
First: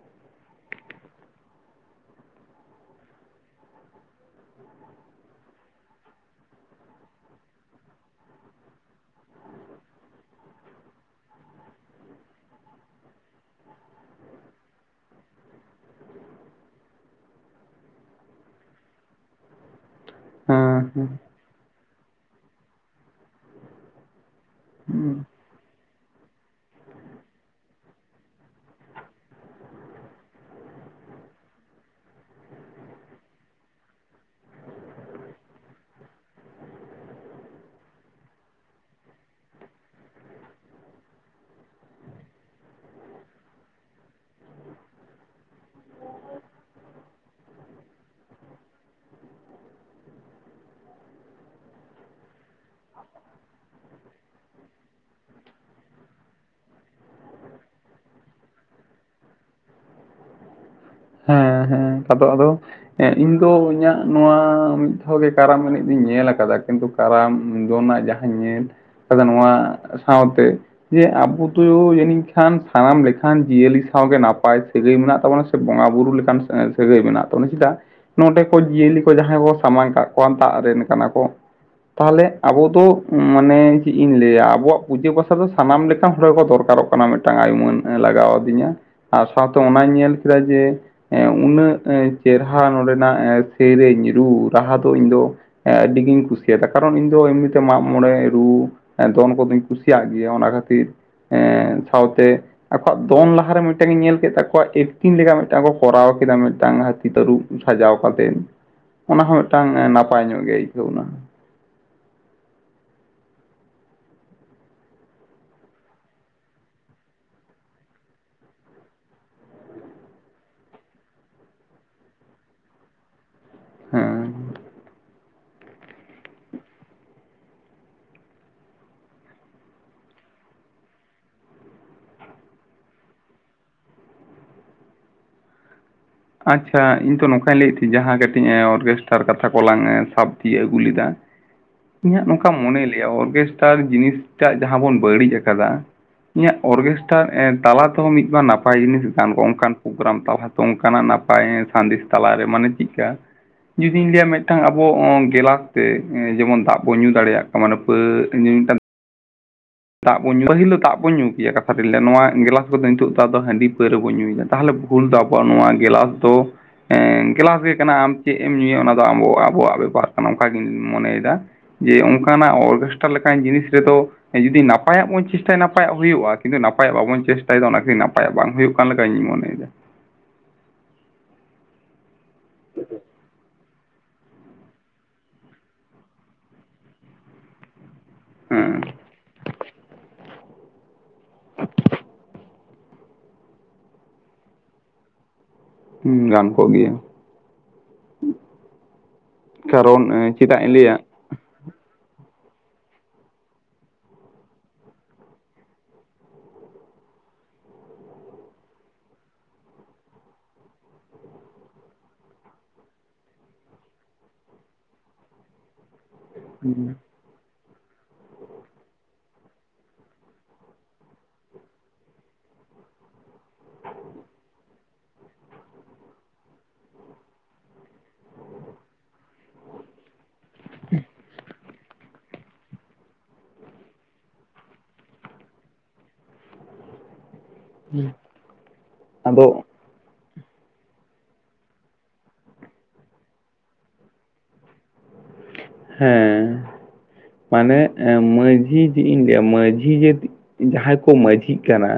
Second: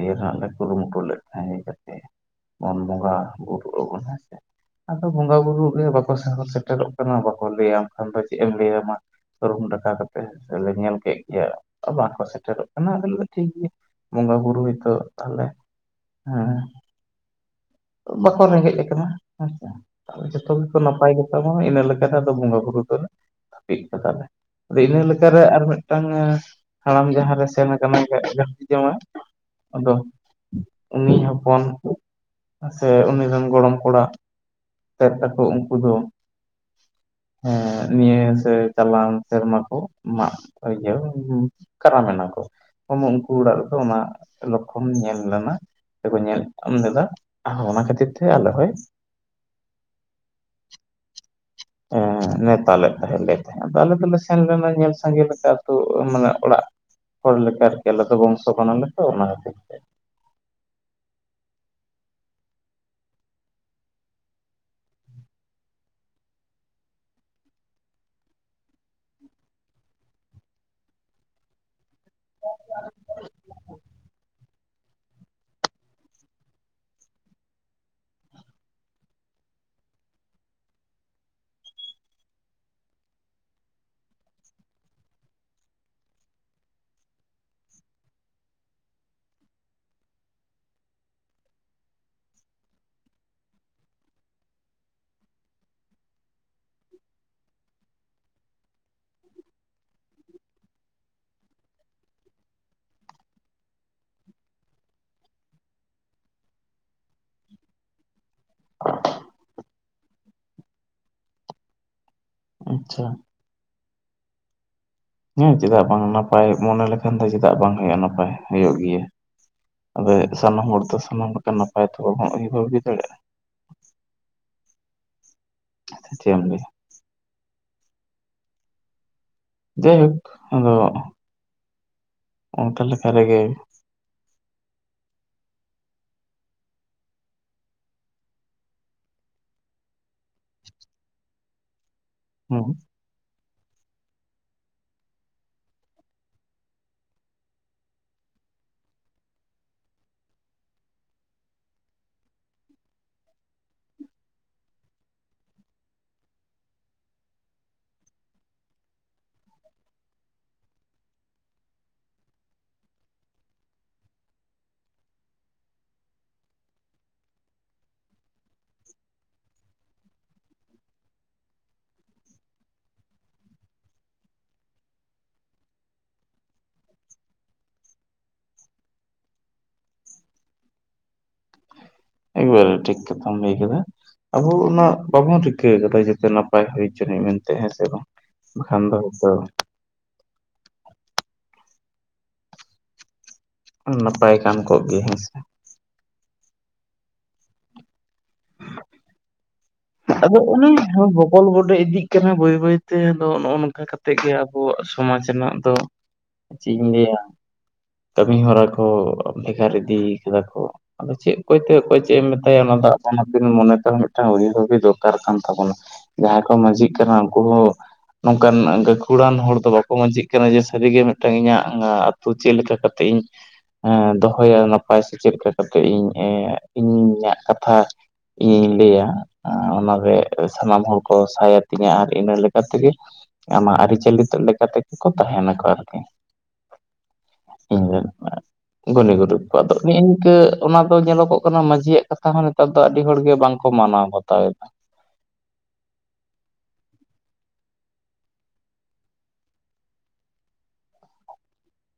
ᱤᱭᱟᱹ ᱨᱮᱱᱟᱜ ᱞᱮ ᱠᱩᱨᱩᱢᱩᱴᱩ ᱞᱮᱫ ᱛᱟᱦᱮᱸ ᱦᱮᱡ ᱠᱟᱛᱮ᱾ ᱵᱟᱵᱚᱱ ᱵᱚᱸᱜᱟ ᱵᱩᱨᱩᱜ ᱟᱵᱚᱱ ᱦᱮᱸᱥᱮ᱾ ᱟᱫᱚ ᱵᱚᱸᱜᱟ ᱵᱩᱨᱩ ᱜᱮ ᱵᱟ ᱠᱚ ᱥᱚᱦᱚᱨ ᱥᱮᱴᱮᱨᱚᱜ ᱠᱟᱱᱟ ᱵᱟ ᱠᱚ ᱞᱟᱹᱭ ᱟᱢ ᱠᱷᱟᱱ ᱫᱚ ᱪᱮᱫ ᱮᱢ ᱞᱟᱹᱭ-ᱟ ᱢᱟ᱾ ᱨᱩᱢ ᱰᱟᱠᱟᱣ ᱠᱟᱛᱮ ᱞᱮ ᱧᱮᱞ ᱠᱮᱫ ᱜᱮᱭ-ᱟ, ᱵᱟᱝ ᱠᱚ ᱥᱮᱴᱮᱨᱚᱜ ᱠᱟᱱᱟ ᱟᱫᱚ ᱞᱮ ᱞᱮᱭᱫᱟ ᱴᱷᱤᱠ ᱜᱮᱭᱟ᱾ ᱵᱚᱸᱜᱟ ᱵᱩᱨᱩ ᱦᱚᱭ ᱛᱚ ᱛᱟᱞᱮ ᱦᱮᱸ ᱵᱟ ᱠᱚ ᱨᱮᱸᱜᱮᱡ ᱟᱠᱟᱱᱟ ᱦᱮᱸ ᱥᱮ ᱛᱟᱞᱮ ᱡᱚᱛᱚ ᱜᱮ ᱠᱚ ᱦᱮᱸ ᱦᱮᱸ ᱱᱟᱯᱟᱭ ᱜᱮ (unintelligible) ᱞᱮᱠᱟᱛᱮ ᱟᱫᱚ ᱵᱚᱸᱜᱟ ᱵᱩᱨᱩ ᱫᱚ ᱞᱮ ᱦᱟᱹᱯᱤᱫ ᱠᱟᱫᱟ ᱞᱮ ᱟᱫᱚ ᱤᱱᱟᱹ ᱦᱩᱸ ᱞᱮᱠᱟ ᱨᱮ ᱟᱨ ᱢᱤᱫ ᱢᱤᱫ ᱴᱟᱝ ᱦᱟᱲᱟᱢ ᱡᱟᱦᱟᱸ ᱨᱮ ᱥᱮᱱ ᱟᱠᱟᱱᱟᱭ (unintelligible) ᱜᱷᱟᱹᱫᱷᱤ ᱡᱟᱶᱟᱹᱭ᱾ ᱟᱫᱚ ᱩᱱᱤ ᱦᱚᱯᱚᱱ ᱥᱮ ᱩᱱᱤ ᱨᱮᱱ ᱜᱚᱲᱚᱢ ᱠᱚᱲᱟ ᱛᱮᱫ ᱛᱟᱠᱚ ᱩᱱᱠᱩ ᱫᱚ ᱦᱮᱸ ᱱᱤᱭᱟᱹ ᱥᱮ ᱪᱟᱞᱟᱣ ᱥᱮᱨᱢᱟ ᱠᱚ ᱢᱟᱜ ᱤᱭᱟᱹ ᱠᱟᱨᱟᱢ ᱮᱱᱟ ᱠᱚ᱾ ᱩᱱᱠᱩ ᱚᱲᱟᱜ ᱨᱮ ᱫᱚ ᱚᱱᱟ ᱞᱚᱠᱷᱚᱱ ᱧᱮᱞ ᱞᱮᱱᱟ, ᱥᱮ ᱠᱚ ᱧᱮᱞ ᱮᱢ ᱞᱮᱫᱟ᱾ ᱚᱱᱟ ᱠᱷᱟᱹᱛᱤᱨ ᱛᱮ ᱟᱞᱮ ᱦᱳᱭ (inaudible) ᱮᱸᱻ ᱱᱮᱣᱛᱟ ᱞᱮᱫ ᱛᱟᱦᱮᱸᱫ ᱞᱮ ᱛᱟᱸᱦᱮ ᱟᱞᱮ ᱫᱚᱞᱮ ᱥᱮᱱ ᱞᱮᱱᱟ ᱧᱮᱞ ᱥᱟᱸᱜᱮ ᱞᱮᱠᱟ ᱟᱹᱛᱳ ᱢᱟᱱᱮ ᱚᱲᱟᱜ ᱦᱚᱲ ᱞᱮᱠᱟ ᱟᱨ ᱠᱤ ᱟᱞᱮ ᱫᱚ ᱵᱚᱝᱥᱚ ᱠᱟᱱᱟ ᱞᱮ ᱛᱚ ᱚᱱᱟ ᱠᱷᱟᱹᱛᱤᱨ᱾ ᱦᱮᱸ ᱦᱮᱸ ᱟᱫᱚ ᱟᱫᱚ ᱦᱮᱸ ᱤᱧ ᱫᱚ ᱤᱧᱟᱹᱜ ᱱᱚᱣᱟ ᱢᱤᱫ ᱫᱷᱟᱣ ᱜᱮ ᱠᱟᱨᱟᱢ ᱮᱱᱮᱡ ᱫᱚᱸᱧ ᱧᱮᱞ ᱠᱟᱫᱟ, ᱠᱤᱱ ᱛᱩ ᱠᱟᱨᱟᱢ ᱫᱚᱱᱟᱜ ᱡᱟᱦᱟᱸ ᱧᱮᱞ ᱱᱚᱣᱟ ᱥᱟᱶ ᱛᱮ ᱡᱮ ᱟᱵᱚ (unintelligible) ᱥᱤᱧ ᱠᱷᱟᱱ ᱥᱟᱱᱟᱢ ᱞᱮᱠᱟᱱ ᱡᱤᱭᱟᱹᱞᱤ ᱥᱟᱶ ᱜᱮ ᱱᱟᱯᱟᱭ ᱥᱟᱹᱜᱟᱹᱭ ᱢᱮᱱᱟᱜ ᱛᱟᱵᱚᱱ-ᱟ, ᱥᱮ ᱵᱚᱸᱜᱟ ᱵᱩᱨᱩ ᱞᱮᱠᱟᱱ ᱥᱟᱹᱜᱟᱹᱭ ᱢᱮᱱᱟᱜ ᱛᱟᱵᱚᱱᱟ ᱪᱮᱫᱟᱜ ᱱᱚᱰᱮ ᱠᱚ ᱡᱤᱭᱟᱹᱞᱤ ᱠᱚ ᱡᱟᱦᱟᱸᱭ ᱠᱚ ᱥᱟᱢᱟᱝ ᱠᱟᱜ ᱠᱚᱣᱟ ᱫᱟᱜ ᱨᱮᱱ ᱠᱟᱱᱟ ᱠᱚ᱾ ᱛᱟᱦᱞᱮ ᱟᱵᱚ ᱫᱚ ᱢᱟᱱᱮ ᱪᱮᱫ ᱤᱧ ᱞᱟᱹᱭᱼᱟ, ᱟᱵᱚᱣᱟᱜ ᱯᱩᱡᱟᱹ ᱯᱟᱥᱟ ᱫᱚ ᱥᱟᱱᱟᱢ ᱞᱮᱠᱟᱱ ᱦᱚᱲ ᱜᱮ ᱠᱚ ᱫᱚᱨᱠᱟᱨᱚᱜ ᱚᱱᱟ ᱢᱤᱫ ᱴᱟᱝ ᱟᱹᱭ ᱩᱢᱟᱹᱱ ᱞᱟᱜᱟᱣ ᱟᱹᱫᱤᱧᱟ, ᱟᱨ ᱥᱟᱶ ᱛᱮ ᱚᱱᱟᱹᱧ ᱧᱮᱞ ᱠᱮᱫᱟ ᱡᱮ ᱩᱱᱟᱹᱜ ᱪᱮᱨᱦᱟ ᱱᱚᱸᱰᱮ ᱱᱟᱜ ᱥᱮᱨᱮᱧ ᱨᱩ ᱨᱟᱦᱟ ᱫᱚ ᱤᱧ ᱫᱚ ᱟᱹᱰᱤ ᱜᱤᱧ ᱠᱩᱥᱤᱭ-ᱟ ᱫᱟ, ᱠᱟᱨᱚᱱ ᱤᱧ ᱫᱚ ᱮᱢᱱᱤ ᱛᱮ ᱢᱟᱜ ᱢᱚᱬᱮ ᱨᱩ ᱫᱚᱱ ᱠᱚ ᱫᱚᱸᱧ ᱠᱩᱥᱤᱭ-ᱟᱜ ᱜᱮᱭᱟ ᱚᱱᱟ ᱠᱷᱟᱹᱛᱤᱨ ᱮᱸᱻ ᱥᱟᱶ ᱛᱮ ᱟᱠᱚᱣᱟᱜ ᱫᱚᱱ ᱞᱟᱦᱟ ᱨᱮ ᱢᱤᱫ ᱴᱟᱝ ᱤᱧ ᱧᱮᱞ ᱠᱮᱫ ᱛᱟᱠᱚᱣᱟ ᱤᱧ ᱞᱮᱠᱟ ᱢᱤᱫ ᱴᱟᱝ ᱠᱚ ᱠᱚᱨᱟᱣ ᱠᱮᱫᱟ ᱢᱤᱫ ᱴᱟᱝ ᱦᱟᱹᱛᱤ ᱛᱟᱹᱨᱩᱵ ᱥᱟᱡᱟᱣ ᱠᱟᱛᱮ ᱚᱱᱟ ᱦᱚᱸ ᱢᱤᱫ ᱴᱟᱝ ᱱᱟᱯᱟᱭ ᱧᱚᱸᱜ ᱜᱮ ᱟᱹᱭᱠᱟᱹᱣ ᱱᱟ᱾ ᱟᱪᱪᱷᱟ᱾ ᱦᱮᱸ ᱪᱮᱫ-ᱟᱜ ᱵᱟᱝ ᱱᱟᱯᱟᱭ ᱢᱚᱱᱮ ᱞᱮᱠᱷᱟᱱ ᱫᱚ ᱪᱮᱫ-ᱟᱜ ᱵᱟᱝ ᱦᱳᱭᱳᱜᱼᱟ ᱱᱟᱯᱟᱭ ᱦᱳᱭᱳᱜ ᱜᱮᱭᱟ᱾ ᱟᱫᱚ ᱥᱟᱱᱟᱢ ᱦᱚᱲ ᱫᱚ ᱥᱟᱱᱟᱢ ᱞᱮᱠᱟ ᱱᱟᱯᱟᱭ ᱛᱮ ᱵᱟᱝ ᱵᱚᱱ ᱩᱭᱦᱟᱹᱨ ᱵᱷᱟᱵᱤ ᱫᱟᱲᱮᱭᱼᱟᱜ ᱦᱮᱸ᱾ ᱪᱮᱫ ᱮᱢ ᱞᱮᱫᱟ? ᱡᱟᱭᱦᱳᱠ ᱟᱫᱚ ᱚ ᱛᱟᱦᱞᱮ ᱥᱟᱹᱨᱤ ᱜᱮ ᱟᱪᱪᱷᱟ ᱤᱧ ᱛᱚ ᱱᱚᱝ ᱠᱟᱹᱧ ᱞᱟᱹᱭ ᱮᱫ ᱛᱟᱹᱦᱤᱧᱡ ᱡᱟᱸᱦᱟ ᱠᱟᱹᱴᱤᱡ ᱚᱨᱜᱮᱥᱴᱟᱨ ᱠᱟᱛᱷᱟ ᱠᱚ ᱞᱟᱝ ᱥᱟᱵ ᱛᱤᱭᱳᱜ ᱟᱹᱜᱩ ᱞᱮᱫᱟ, ᱤᱧᱟᱹᱜ ᱱᱚᱝᱠᱟ ᱦᱮᱸ ᱢᱚᱱᱮ ᱞᱟᱹᱭ-ᱟ ᱚᱨᱜᱮᱥᱴᱟᱨ ᱡᱤᱱᱤᱥ ᱴᱟᱜ ᱡᱟᱸᱦᱟ ᱵᱚᱱ ᱵᱟᱹᱲᱤᱡ ᱟᱠᱟᱫᱟ᱾ ᱤᱧᱟᱹᱜ ᱚᱨᱜᱮᱥᱴᱟᱨ ᱛᱟᱞᱟ ᱛᱮᱦᱚᱸ ᱢᱤᱫ ᱵᱟᱨ ᱱᱟᱯᱟᱭ ᱡᱤᱱᱤᱥ ᱜᱟᱱ ᱠᱚᱼᱟ, ᱚᱱᱠᱟᱱ ᱯᱨᱳᱜᱨᱟᱢ ᱛᱟᱞᱟ ᱛᱮ ᱚᱱᱠᱟᱱᱟᱜ ᱱᱟᱯᱟᱭ ᱥᱟᱸᱫᱮᱥ ᱛᱟᱞᱟᱨᱮ ᱢᱟᱱᱮ ᱪᱮᱫ ᱞᱮᱠᱟ ᱾ ᱡᱩᱫᱤᱧ ᱞᱟᱹᱭᱟ ᱢᱤᱫᱴᱟᱝ ᱟᱵᱚ ᱜᱮᱞᱟ ᱛᱮ ᱡᱮᱢᱚᱱ ᱫᱟᱜ ᱵᱚᱱ ᱧᱩ ᱫᱟᱲᱮᱭᱟᱜ ᱠᱟᱱᱟᱣᱟ ᱢᱟᱱᱮ ᱯᱟᱹ ᱢᱤᱫᱴᱟᱝᱱ᱾ ᱫᱟᱜ ᱵᱚᱱ ᱧᱩ ᱯᱟᱦᱤᱞ ᱫᱟᱜ ᱵᱚᱱ ᱧᱩ ᱠᱮᱭᱟ ᱠᱟᱛᱷᱟ ᱨᱮᱧ ᱞᱟᱹᱭ-ᱟ ᱱᱚᱣᱟ ᱜᱮᱞᱟᱥ ᱠᱚ ᱫᱚ ᱱᱤᱛᱚᱜ ᱫᱚ ᱦᱟᱺᱰᱤ ᱯᱟᱹᱣᱨᱟᱹ ᱵᱚᱱ ᱧᱩᱭ ᱫᱟ᱾ ᱛᱟᱦᱞᱮ ᱵᱷᱩᱞ ᱫᱚ ᱟᱵᱚᱣᱟᱜ ᱱᱚᱣᱟ ᱜᱮᱞᱟᱥ ᱫᱚ ᱜᱮᱞᱟᱥ ᱜᱮ ᱠᱟᱱᱟ ᱟᱢ ᱪᱮᱫ ᱮᱢ ᱧᱩᱭᱼᱟ ᱚᱱᱟ ᱫᱚ ᱟᱵᱚᱣᱟᱜ ᱵᱮᱯᱟᱨ ᱠᱟᱱᱟ ᱚᱱᱠᱟ-ᱜᱤᱧ ᱢᱚᱱᱮᱭ-ᱮᱫᱟ ᱡᱮ ᱚᱝᱠᱟᱱᱟᱜ ᱚᱨᱜᱮᱥᱴᱨᱟ ᱞᱮᱠᱟᱱ ᱡᱤᱱᱤᱥ ᱨᱮ ᱫᱚ ᱡᱩᱫᱤ ᱱᱟᱯᱟᱭ-ᱟᱜ ᱵᱚᱱ ᱪᱮᱥᱴᱟᱭ-ᱟ ᱱᱟᱯᱟᱭᱼᱟᱜ ᱦᱳᱭᱳᱜᱼᱟ, ᱠᱤᱱᱛᱩ ᱱᱟᱯᱟᱭᱼᱟᱜ ᱵᱟᱵᱚᱱ ᱪᱮᱥᱴᱟᱭ ᱫᱟ ᱚᱱᱟ ᱜᱮ ᱱᱟᱯᱟᱭᱼᱟᱜ ᱵᱟᱝ ᱦᱳᱭᱳᱜ ᱠᱟᱱ ᱞᱮᱠᱟᱹᱧ ᱢᱚᱱᱮ ᱫᱟ᱾ ᱮᱠ ᱵᱟᱨᱮ ᱴᱷᱤᱠ ᱠᱟᱛᱷᱟᱢ ᱞᱟᱹᱭ ᱠᱟᱫᱟ᱾ ᱟᱵᱚ ᱚᱱᱟ ᱵᱟᱵᱚᱱ ᱨᱤᱠᱟᱹ ᱠᱟᱫᱟ ᱡᱟᱛᱮ ᱱᱟᱯᱟᱭ ᱦᱩᱭ ᱦᱚᱪᱚ ᱟᱱᱤᱡ ᱢᱮᱱ ᱛᱮ ᱦᱮᱸ ᱥᱮ ᱵᱟᱝ᱾ ᱦᱮᱸ (unintelligible) (inaudible) ᱱᱟᱯᱟᱭ ᱠᱟᱱ ᱠᱚᱜᱮ ᱦᱮᱸᱥᱮ ᱦᱮᱸ ᱜᱟᱱ ᱠᱚᱜ ᱜᱮᱭᱟ ᱾ ᱠᱟᱨᱚᱱ ᱪᱮᱫᱟᱜ ᱤᱧ ᱞᱟᱹᱭᱟ ᱾ ᱚᱞ ᱜᱚᱰᱮ ᱤᱫᱤᱜ ᱠᱟᱱᱟ ᱵᱟᱹᱭ ᱵᱟᱹᱭᱛᱮ ᱟᱫᱚ ᱱᱚᱜᱼᱚ ᱱᱚᱝᱠᱟ ᱠᱟ ᱠᱟᱛᱮᱫ ᱜᱮ ᱟᱵᱚᱣᱟᱜ ᱥᱚᱢᱟᱡᱽ ᱨᱮᱱᱟᱜ ᱫᱚ ᱪᱮᱫ ᱤᱧ ᱞᱟᱹᱭᱟ ᱠᱟᱹᱢᱤᱦᱚᱨᱟ ᱠᱚ ᱵᱷᱮᱜᱟᱨ ᱤᱫᱤ ᱠᱟᱫᱟ ᱠᱚ ᱾ ᱟᱫᱚ ᱪᱮᱫ ᱚᱭᱛᱮ ᱚᱠᱚᱭ ᱪᱮᱫ ᱮᱢ ᱢᱮᱛᱟᱭᱟ ᱚᱱᱟ ᱫᱟ ᱦᱟᱜ ᱟᱯᱟᱱ ᱟᱯᱤᱱ᱾ ᱢᱚᱱᱮᱛᱮ ᱢᱤᱫᱴᱟᱱ ᱩᱭᱦᱟᱨᱵᱷᱤ ᱫᱚᱨᱠᱟᱨ ᱠᱟᱱ ᱛᱟᱵᱚᱱᱟ ᱡᱟᱦᱟᱸᱭ ᱠᱚ ᱢᱟᱹᱡᱷᱤᱜ ᱠᱟᱱᱟ ᱩᱱᱠᱩ ᱦᱚᱸ ᱱᱚᱝᱠᱟᱱ ᱜᱟᱹᱠᱷᱩᱲᱟᱱ ᱦᱚᱲ ᱫᱚ ᱵᱟᱠᱚ ᱢᱟᱡᱷᱤᱜ ᱠᱟᱱᱟ ᱡᱮ ᱥᱟᱹᱨᱤᱜᱮ ᱢᱤᱫᱴᱟᱱ ᱤᱧᱟᱹᱜ ᱟᱹᱛᱩ ᱪᱮᱫ ᱞᱮᱠᱟ ᱠᱟᱛᱮᱜ ᱤᱧ ᱾ ᱮ ᱫᱚᱦᱚᱭᱟ ᱱᱟᱯᱟᱭ ᱥᱮ ᱪᱮᱫ ᱞᱮᱠᱟ ᱠᱟᱛᱮᱜ ᱤᱧ ᱤᱧᱟᱹᱜ ᱠᱟᱛᱷᱟ ᱾ ᱤᱧᱤᱧ ᱞᱟᱹᱭᱟ ᱚᱱᱟᱨᱮ ᱥᱟᱱᱟᱢ ᱦᱚᱲ ᱠᱚ ᱥᱟᱭᱟᱛᱤᱧᱟ ᱟᱨ ᱤᱱᱟ ᱾ ᱛᱮᱜᱮ ᱟᱢᱟᱜ ᱟᱹᱨᱤᱪᱟᱹᱞᱤ ᱞᱮᱠᱟ ᱞᱮᱠᱟᱛᱮᱜᱮ ᱠᱚ ᱛᱟᱦᱮᱱᱟᱠᱚ ᱟᱨᱠᱤ? ᱦ (inaudible) ᱦᱮᱸ ᱜᱩᱱᱤ ᱜᱚᱫ ᱠᱚ ᱟᱫᱚ ᱾ ᱱᱤᱱᱝᱠᱟᱹ ᱚᱱᱟ ᱫᱚ ᱧᱮᱞᱚᱜᱚᱜ ᱠᱟᱱᱟ ᱢᱟᱺᱡᱷᱤᱭᱟᱜ ᱠᱟᱛᱷᱟ ᱦᱚᱸ ᱱᱮᱛᱟᱨ ᱫᱚ ᱟᱹᱰᱤ ᱦᱚᱲᱜ ᱵᱟᱝᱠᱚ ᱢᱟᱱᱟᱣ ᱵᱟᱛᱟᱣᱮᱫᱟ ᱾ ᱦᱮᱸ ᱢᱟᱱᱮ ᱢᱟᱺᱡᱷᱤ ᱤᱧ ᱞᱟᱹᱭᱟ ᱢᱟᱺᱡᱷᱤ ᱡᱮ ᱾ ᱡᱟᱦᱟᱸᱭ ᱠᱚ ᱢᱟᱺᱡᱷᱤᱜ ᱠᱟᱱᱟ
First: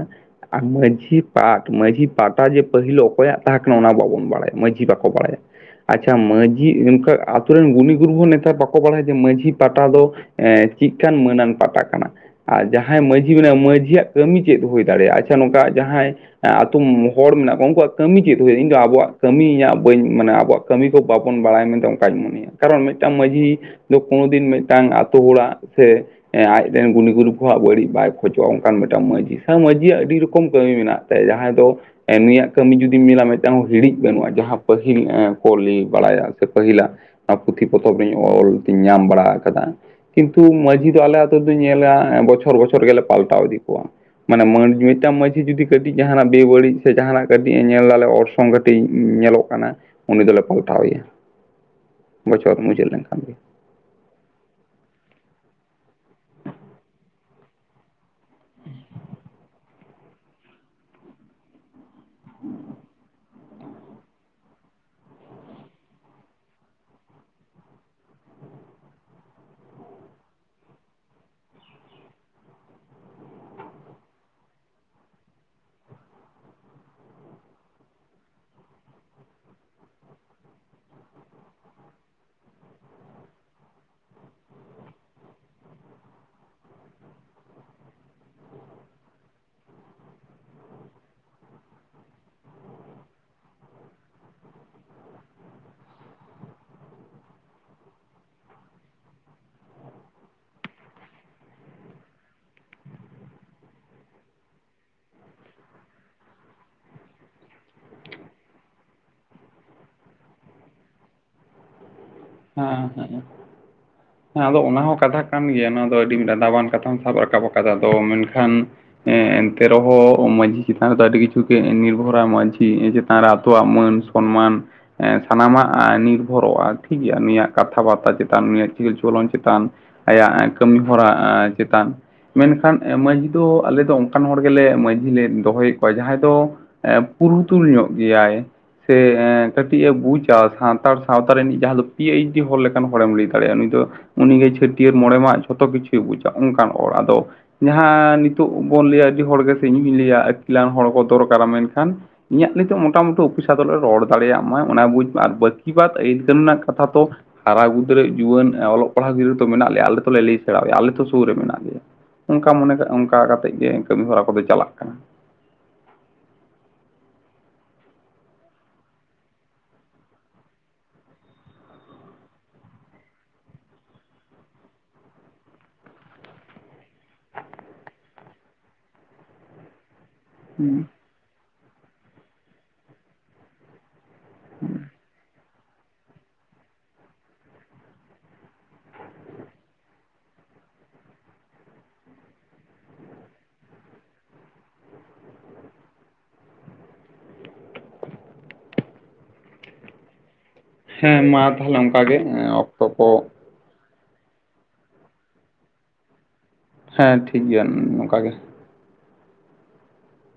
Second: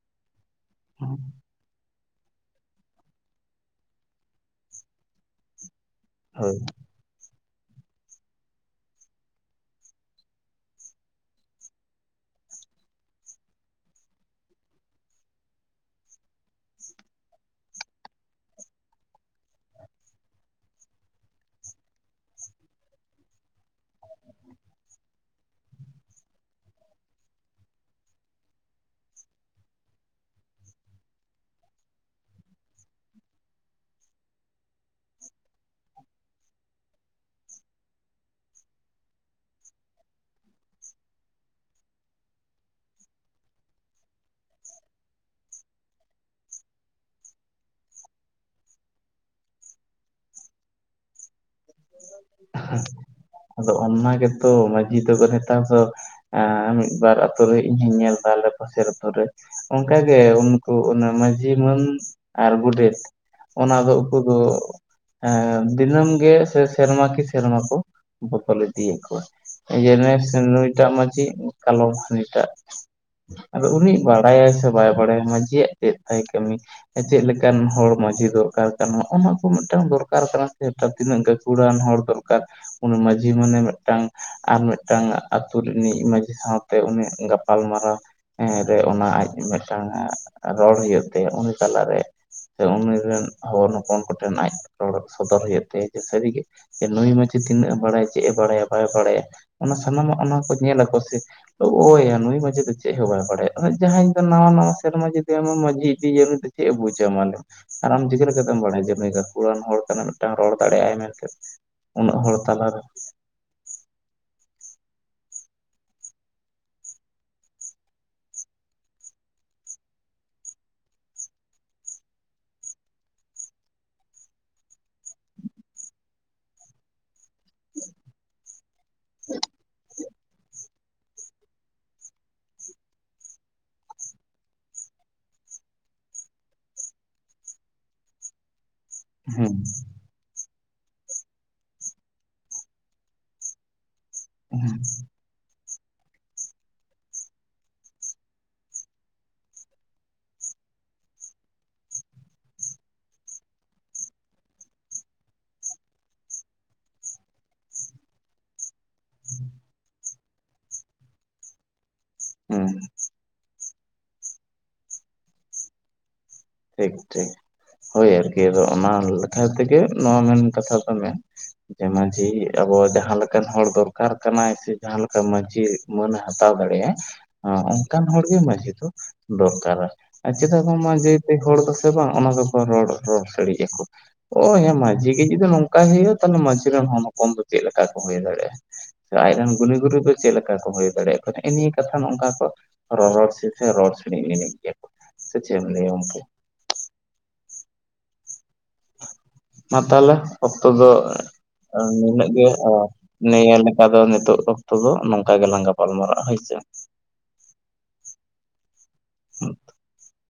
ᱟᱨ ᱢᱟᱺᱡᱷᱤ ᱯᱟᱠ ᱢᱟᱺᱡᱷᱤ ᱯᱟᱴᱟ ᱡᱮ ᱯᱟᱹᱦᱤᱞᱳ ᱚᱠᱚᱭᱟᱜ ᱛᱟᱦᱮᱸ ᱠᱟᱱᱟ ᱚᱱᱟ ᱵᱟᱵᱚᱱ ᱵᱟᱲᱟᱭᱟ ᱢᱟᱺᱡᱷᱤ ᱵᱟᱠᱚ ᱵᱟᱲᱟᱭᱟ ᱟᱪᱷᱟ ᱦᱳᱭ ᱢᱟᱺᱡᱷᱤ ᱠᱟ ᱟᱛᱩ ᱨᱮᱱ ᱜᱩᱱᱤ ᱜᱩᱨᱩᱵᱷ ᱦᱚᱸ ᱱᱮᱛᱟ ᱠᱚᱣᱟ ᱵᱟᱠᱚ ᱵᱟᱲᱟᱭᱟ ᱡᱮ ᱢᱟᱺᱡᱷᱤ ᱯᱟᱴᱟ ᱫᱚ ᱪᱮᱫᱠᱟᱱ ᱢᱟᱹᱱᱟᱱ ᱯᱟᱴᱟ ᱠᱟᱱᱟ ᱾ ᱟᱨ ᱡᱟᱦᱟᱸᱭ ᱢᱟᱺᱡᱷᱤ ᱢᱮᱱᱟᱭ ᱢᱟᱺᱡᱷᱤᱭᱟᱜ ᱠᱟᱹᱢᱤ ᱪᱮᱫ ᱦᱩᱭ ᱫᱟᱲᱮᱭᱟᱜᱼᱟ ᱟᱪᱷᱟ ᱱᱚᱝᱠᱟ ᱡᱟᱦᱟᱸᱭ ᱾ ᱾ ᱟᱛᱳ ᱦᱚᱲ ᱢᱮᱱᱟᱜ ᱠᱚᱣᱟ ᱩᱱᱠᱩᱣᱟᱜ ᱠᱟᱹᱢᱤ ᱪᱮᱫ ᱦᱩᱭᱩᱜ-ᱟ ᱤᱧ ᱫᱚ ᱟᱵᱚᱣᱟᱜ ᱠᱟᱹᱢᱤᱭᱟᱜ ᱵᱟᱹᱧ ᱢᱟᱱᱮ ᱟᱵᱚᱣᱟᱜ ᱠᱟᱹᱢᱤ ᱠᱚ ᱵᱟᱵᱚᱱ ᱵᱟᱲᱟᱭᱟ ᱢᱮᱱᱛᱮ ᱚᱱᱠᱟᱧ ᱢᱚᱱᱮᱭᱟ ᱠᱟᱨᱚᱱ ᱢᱤᱫᱴᱟᱝ ᱢᱟᱺᱡᱷᱤ ᱠᱳᱱᱳ ᱫᱤᱱ ᱢᱤᱫᱴᱟᱝ ᱟᱛᱳ ᱦᱚᱲᱟᱜ ᱥᱮ ᱟᱡᱨᱮᱱ ᱜᱩᱱᱤᱜᱩᱨᱩ ᱠᱚᱜ ᱵᱟᱹᱲᱤᱡ ᱵᱟᱭ ᱠᱷᱚᱡᱚᱜᱼᱟ ᱚᱱᱠᱟᱱ ᱢᱤᱫᱴᱟᱝ ᱢᱟᱺᱡᱷᱤ ᱥᱮ ᱢᱟᱺᱡᱷᱤᱭᱟᱜ ᱟᱹᱰᱤ ᱨᱚᱠᱚᱢ ᱠᱟᱹᱢᱤ ᱢᱮᱱᱟᱜ ᱡᱟᱦᱟᱸᱭ ᱫᱚ ᱾ ᱱᱩᱭᱟᱜ ᱠᱟᱹᱢᱤ ᱡᱩᱫᱤᱢ ᱢᱮᱞᱟ ᱢᱤᱫᱴᱟᱝ ᱦᱚᱸ ᱦᱤᱲᱤᱡ ᱵᱟᱹᱱᱩᱜᱼᱟ ᱡᱟᱦᱟᱸ ᱯᱟᱹᱦᱤᱞ ᱠᱚ ᱞᱟᱹᱭ ᱵᱟᱲᱟᱭᱟ ᱥᱮ ᱯᱟᱹᱦᱤᱞᱟᱜ ᱾ ᱚᱱᱟ ᱯᱩᱛᱷᱤ ᱯᱚᱛᱚᱵ ᱤᱧ ᱚᱞ ᱛᱧ ᱧᱟᱢ ᱵᱟᱲᱟ ᱟᱠᱟᱫᱟ ᱾ ᱠᱤᱱᱛᱩ ᱢᱟᱺᱡᱷᱤ ᱫᱚ ᱟᱞᱮ ᱟᱛᱳ ᱫᱚ ᱧᱮᱞᱟ ᱵᱚᱪᱷᱚᱨ ᱵᱚᱪᱷᱚᱨ ᱜᱮᱞᱮ ᱯᱟᱞᱴᱟᱣ ᱤᱫᱤ ᱠᱚᱣᱟ ᱢᱟᱱᱮ ᱢᱤᱫᱴᱟᱝ ᱢᱟᱺᱡᱷᱤ ᱡᱩᱫᱤ ᱠᱟᱹᱴᱤᱡ ᱡᱟᱦᱟᱱᱟᱜ ᱵᱮᱵᱟᱹᱲᱤᱡ ᱥᱮ ᱡᱟᱦᱟᱱᱟᱜ ᱠᱟᱹᱴᱤᱡ ᱧᱮᱞ ᱫᱟᱨᱮ ᱚᱨᱥᱚᱝ ᱾ ᱥᱚᱝᱜᱴᱤ ᱧᱮᱞᱚᱜ ᱠᱟᱱᱟ ᱩᱱᱤ ᱫᱚᱞᱮ ᱯᱟᱞᱴᱟᱣ ᱮᱭᱟ ᱾ ᱵᱚᱪᱷᱚᱨᱮᱢ ᱢᱩᱪᱟᱹᱫ ᱞᱮᱱᱠᱷᱟᱱ ᱜᱮ ' ᱟᱫᱚ ᱚᱱᱟ ᱜᱮᱛᱚ ᱢᱟᱺᱡᱷᱤ ᱛᱮᱫᱚ ᱱᱮᱛᱟᱨ ᱫᱚ ᱢᱤᱫ ᱵᱟᱨ ᱟᱛᱳ ᱨᱮ ᱤᱧ ᱦᱚᱧ ᱧᱮᱞ ᱾ ᱛᱟᱦᱞᱮ ᱯᱟᱥᱮᱨ ᱫᱚ ᱨᱮ ᱾ ᱚᱱᱠᱟᱜ ᱜᱮ ᱩᱱᱠᱩ ᱚᱱᱟ ᱢᱟᱺᱡᱷᱤ ᱢᱟᱹᱱ ᱟᱨ ᱜᱚᱰᱮᱛ ᱾ ᱚᱱᱟ ᱫᱚ ᱩᱱᱠᱩ ᱫᱚ ᱫᱤᱱᱟᱹᱢ ᱜᱮ ᱥᱮ ᱥᱮᱨᱢᱟ ᱠᱤ ᱥᱮᱨᱢᱟ ᱠᱚ ᱵᱚᱠᱚᱞ ᱤᱫᱤᱭᱮᱫ ᱠᱚᱣᱟ ᱾ ᱡᱮᱱ ᱱᱩᱭᱴᱟᱜ ᱢᱟᱺᱡᱷᱤ ᱠᱟᱞᱚᱢ ᱦᱟᱱᱤᱴᱟᱜ ᱾ ᱟᱫᱚ ᱩᱱᱤ ᱵᱟᱲᱟᱭᱟᱭ ᱥᱮ ᱵᱟᱭ ᱵᱟᱲᱟᱭᱟ ᱢᱟᱺᱡᱷᱤᱭᱟᱜ ᱪᱮᱫ ᱛᱟᱭ ᱠᱟᱹᱢᱤ ᱾ ᱪᱮᱫ ᱞᱮᱠᱟᱱ ᱦᱚᱲ ᱢᱟᱺᱡᱷᱤ ᱫᱚᱨᱠᱟᱨ ᱠᱟᱱᱟ ᱱᱚᱜ ᱱᱚᱣᱟ ᱠᱚ ᱢᱤᱫᱴᱟᱝ ᱫᱚᱨᱠᱟᱨ ᱠᱟᱱᱟ ᱥᱮ ᱛᱤᱱᱟᱹᱜ ᱟᱲᱟᱱ ᱦᱚᱲ ᱫᱚᱨᱠᱟᱨ ᱩᱱᱤ ᱢᱟᱺᱡᱷᱤ ᱢᱟᱱᱮ ᱢᱤᱫᱴᱟᱝ ᱟᱨ ᱢᱤᱫᱴᱟᱝ ᱟᱹᱛᱩ ᱨᱤᱱᱤᱡ ᱢᱟᱹᱡᱷᱤ ᱥᱟᱶᱛᱮ ᱩᱱᱜ ᱜᱟᱯᱟᱞ ᱢᱟᱨᱟᱨᱣ ᱮᱸ ᱨᱮ ᱚᱱᱟ ᱟᱡ ᱢᱤᱫᱴᱟᱝ ᱨᱚᱲ ᱦᱩᱭᱩᱜ ᱛᱟᱭᱟ ᱩᱱᱤ ᱛᱟᱞᱟᱨᱮ ᱾ ᱩᱱᱤ ᱨᱮᱱ ᱦᱚᱲ ᱦᱚᱯᱚᱱ ᱠᱚᱴᱷᱮᱱ ᱟᱡ ᱨᱚᱲ ᱥᱚᱫᱚᱨ ᱦᱩᱭᱩᱜ ᱛᱟᱭᱟ ᱡᱮ ᱥᱟᱹᱨᱤᱜᱮ ᱾ ᱱᱩᱭ ᱢᱟᱺᱡᱷᱤ ᱛᱤᱱᱟᱹᱜ ᱮᱢ ᱵᱟᱲᱟᱭᱟ ᱪᱮᱫ ᱮ ᱵᱟᱲᱟᱭᱟ ᱵᱟᱭ ᱵᱟᱲᱟᱭᱟ ᱚᱱᱟ ᱥᱟᱱᱟᱢᱟᱜ ᱚᱱᱟ ᱠᱚ ᱧᱮᱞᱟ ᱠᱚ ᱥᱮ ᱳᱭᱭᱟ ᱱᱩᱭ ᱢᱟᱺᱡᱷᱤ ᱫᱚ ᱪᱮᱫ ᱦᱚᱸ ᱵᱟᱭ ᱵᱟᱲᱟᱭᱟ ᱡᱟᱦᱟᱸᱭ ᱫᱚ ᱱᱟᱣᱟ ᱱᱟᱣᱟ ᱥᱮᱨᱢᱟ ᱡᱩᱫᱤ ᱢᱟᱺᱡᱷᱤ ᱤᱫᱤᱭᱟ ᱱᱩᱭ ᱾ ᱪᱮᱫ ᱮ ᱵᱩᱡᱟᱢᱟᱞᱮ ᱟᱨ ᱟᱢ ᱪᱤᱠᱟᱹ ᱞᱮᱠᱟᱛᱮᱢ ᱵᱟᱲᱟᱭᱟᱟ ᱡᱮ ᱜᱟᱹᱠᱷᱩᱲᱟᱱ ᱦᱚᱲ ᱠᱟᱱᱟ ᱢᱤᱫᱴᱟᱝ ᱨᱚᱲ ᱫᱟᱲᱮᱭᱟᱜ ᱟᱭ ᱢᱮᱱᱛᱮᱛ ᱾ ᱦᱮᱸ ᱦᱮᱸ ᱾ ᱦᱮᱸ ᱟᱫᱚ ᱚᱱᱟ ᱦᱚᱸ ᱠᱟᱛᱷᱟ ᱠᱟᱱ ᱜᱮᱭᱟ ᱱᱚᱣᱟ ᱫᱚ ᱟᱹᱰᱤ ᱫᱟᱫᱟᱣᱟᱱ ᱠᱟᱛᱷᱟᱢ ᱥᱟᱵ ᱨᱟᱠᱟᱵ ᱟᱠᱟᱫᱟ ᱟᱫᱚ ᱢᱮᱱᱠᱷᱟᱱ ᱾ ᱮᱱᱛᱮ ᱨᱮᱦᱚᱸ ᱢᱟᱺᱡᱷᱤ ᱪᱮᱛᱟᱱ ᱨᱮᱫᱚ ᱟᱹᱰᱤ ᱠᱤᱪᱷᱩ ᱜᱮ ᱱᱤᱨᱵᱷᱚᱨᱟᱭ ᱢᱟᱺᱡᱷᱤ ᱪᱮᱛᱟᱱ ᱨᱮ ᱟᱛᱳᱣᱟᱜ ᱢᱟᱹᱱ ᱾ ᱥᱚᱱᱢᱟᱱ ᱥᱟᱱᱟᱢᱟᱜ ᱱᱤᱨᱵᱷᱚᱨᱚᱜᱼᱟ ᱾ ᱴᱷᱤᱠ ᱜᱮᱭᱟ ᱱᱤᱭᱟᱜ ᱠᱟᱛᱷᱟ ᱵᱟᱨᱛᱟ ᱪᱮᱛᱟᱱ ᱱᱩᱭᱟᱜ ᱪᱤᱨᱪᱚᱞᱚᱱ ᱪᱮᱛᱟᱱ ᱾ ᱟᱭᱟᱜ ᱠᱟᱹᱢᱤ ᱦᱚᱨᱟ ᱪᱮᱛᱟᱱ ᱢᱮᱱᱠᱷᱟᱱ ᱢᱟᱺᱡᱷᱤ ᱫᱚ ᱟᱞᱮ ᱫᱚ ᱚᱱᱠᱟᱱ ᱦᱚᱲ ᱜᱮᱞᱮ ᱢᱟᱺᱡᱷᱤ ᱞᱮ ᱫᱚᱦᱚᱭᱮᱫ ᱠᱚᱣᱟ ᱡᱟᱦᱟᱸᱭ ᱫᱚ ᱯᱩᱨᱩᱛᱩᱞ ᱧᱚᱜ ᱜᱮᱭᱟᱭ ᱥᱮ ᱦᱩᱸ ᱠᱟᱹᱴᱤᱡ ᱮ ᱵᱩᱡᱟ ᱥᱟᱱᱛᱟᱲ ᱥᱟᱶᱛᱟ ᱨᱤᱱ ᱡᱟᱦᱟᱸ ᱫᱚ ᱯᱤ ᱮᱭᱤᱪ ᱰᱤ ᱦᱚᱲ ᱞᱮᱠᱟᱱ ᱦᱚᱲᱮᱢ ᱞᱟᱹᱭ ᱫᱟᱲᱮᱭᱟᱜᱼᱟ ᱱᱩᱭ ᱫᱚ ᱩᱱᱤᱜᱭ ᱦᱩᱸ ᱪᱷᱟᱹᱴᱭᱟᱹᱨ ᱢᱚᱬᱮ ᱢᱟᱦᱟ ᱡᱷᱚᱛᱚ ᱠᱤᱪᱷᱩ ᱵᱩᱡᱟᱹᱜ ᱚᱱᱠᱟᱱ ᱦᱚᱲ ᱟᱫᱚ ᱡᱟᱦᱟᱸ ᱱᱤᱛᱚᱜ ᱵᱚᱱ ᱞᱟᱹᱭᱟ ᱟᱹᱰᱤ ᱦᱚᱲ ᱜᱮᱥᱮ ᱤᱧᱤᱧ ᱞᱟᱹᱭᱟ ᱟᱹᱠᱤᱞᱟᱱ ᱦᱚᱲ ᱠᱚ ᱫᱚᱨᱠᱟᱨᱟ ᱢᱮᱱᱠᱷᱟᱱ ᱤᱧᱟᱜ ᱞᱟᱹᱭᱛᱮ ᱢᱚᱴᱟᱢᱩᱴᱤ ᱚᱯᱷᱤᱥ ᱟᱫᱮ ᱨᱚᱲ ᱫᱟᱲᱮᱭᱟᱜ ᱢᱟᱭ ᱚᱱᱟ ᱵᱩᱡᱽ ᱢᱮ ᱟᱨ ᱵᱟᱹᱠᱤ ᱵᱟᱫ ᱟᱹᱭ ᱨᱮᱱᱟᱜ ᱠᱟᱛᱷᱟ ᱛ ᱦᱟᱨᱟ ᱜᱤᱫᱽᱨᱟᱹ ᱡᱩᱣᱟᱹᱱ ᱚᱞᱚᱜ ᱯᱟᱲᱦᱟᱜ ᱜᱤᱫᱽᱨᱟᱹ ᱛᱚ ᱢᱮᱱᱟᱜ ᱞᱮᱭᱟ ᱟᱞᱮ ᱞᱟᱹᱭ ᱥᱮᱬᱭᱟ ᱟᱞᱮ ᱛᱚ ᱥᱩᱨ ᱨᱮ ᱢᱮᱱᱟᱜ ᱜᱮᱭᱟ ᱚᱱᱠᱟ ᱦᱩᱸ ᱢᱚᱱᱮ ᱠᱟᱜᱟᱢ ᱚᱱᱠᱟ ᱠᱟᱛᱮᱫ ᱜᱮ ᱠᱟᱹᱢᱤ ᱦᱚᱨᱟ ᱠᱚᱫᱚ ᱪᱟᱞᱟᱜ ᱠᱟᱱᱟ ᱴᱷᱤᱠ ᱴᱷᱤᱠ ᱦᱳᱭ ᱟᱨᱠᱤ ᱟᱫᱚ ᱚᱱᱟ ᱞᱮᱠᱷᱟ ᱛᱮᱜᱮ ᱱᱚᱣᱟ ᱢᱮᱱ ᱠᱟᱛᱷᱟ ᱫᱚ ᱢᱮ ᱡᱮ ᱢᱟᱺᱡᱷᱤ ᱟᱵᱚ ᱡᱟᱦᱟᱸ ᱞᱮᱠᱟᱱ ᱦᱚᱲ ᱫᱚᱨᱠᱟᱨ ᱠᱟᱱᱟᱭ ᱥᱮ ᱡᱟᱦᱟᱸ ᱞᱮᱠᱟᱱ ᱢᱟᱺᱡᱷᱤ ᱢᱟᱹᱱᱮ ᱦᱟᱛᱟᱣ ᱫᱟᱲᱮᱭᱟᱜᱼᱟ ᱚᱱᱠᱟᱱ ᱦᱚᱲᱜᱮ ᱢᱟᱺᱡᱷᱤ ᱫᱚ ᱫᱚᱨᱠᱟᱨᱟ ᱟᱨ ᱪᱮᱫᱟᱜ ᱵᱟᱝ ᱢᱟ ᱡᱟᱹᱭᱛᱟᱹᱭ ᱦᱚᱲ ᱫᱚᱥᱮ ᱵᱟᱝ ᱚᱱᱟ ᱫᱚᱠᱚ ᱨᱚᱲ ᱨᱚᱲ ᱫᱟᱲᱮᱭᱟᱜᱼᱟᱠᱚ ᱳᱭ ᱢᱟᱡᱷᱤ ᱜᱮ ᱡᱩᱫᱤ ᱱᱚᱝᱠᱟᱭ ᱦᱩᱭᱩᱜᱳᱼᱟ ᱛᱟᱦᱚᱞᱮ ᱢᱟᱡᱷᱤᱨᱮᱱ ᱦᱚᱱ ᱦᱚᱯᱚᱱ ᱫᱚ ᱪᱮᱫ ᱞᱮᱠᱟ ᱠᱚ ᱦᱩᱭ ᱫᱟᱲᱮᱭᱟᱜᱼᱟ ᱟᱡ ᱨᱮᱱ ᱜᱩᱱᱤ ᱜᱩᱨᱩᱤ ᱫᱚ ᱪᱮᱫ ᱞᱮᱠᱟ ᱠᱚ ᱦᱩᱭ ᱫᱟᱲᱮᱭᱟᱜ ᱠᱚᱣᱟ ᱱᱤ ᱱᱤᱭᱟᱹ ᱠᱟᱛᱷᱟ ᱱᱚᱝᱠᱟ ᱠᱚ ᱨᱚᱨᱚᱲ ᱥᱤᱫᱦᱟ ᱨᱚᱲ ᱥᱤᱨᱤᱜ ᱱᱤᱱᱤᱡ ᱜᱤᱭᱟ ᱠᱚ ᱥᱮ ᱪᱮᱫ ᱮᱢ ᱞᱟᱹᱭ ᱩᱱᱠᱩ ᱢᱟ ᱛᱟᱦᱞᱮ ᱚᱠᱛᱚ ᱫᱚ ᱦᱮᱸ ᱢᱟ ᱛᱟᱦᱚᱞᱮ ᱚᱱᱠᱟᱜᱮ ᱱᱤᱱᱟᱹᱜ ᱜᱮ ᱚᱠᱛᱚ ᱠᱚ (unintelligible) ᱚᱱᱠᱟ ᱫᱚ ᱱᱤᱛᱚᱜ ᱚᱠᱛᱚ ᱫᱚ ᱱᱚᱝᱠᱟ ᱜᱮᱞᱟᱝ ᱜᱟᱯᱟᱞᱢᱟᱨᱟᱜᱼᱟ ᱦᱳᱭᱥᱮ ᱦᱮᱸ ᱴᱷᱤᱠ ᱜᱮᱭᱟ ᱱᱚᱝᱠᱟ ᱜᱮ ᱦᱩ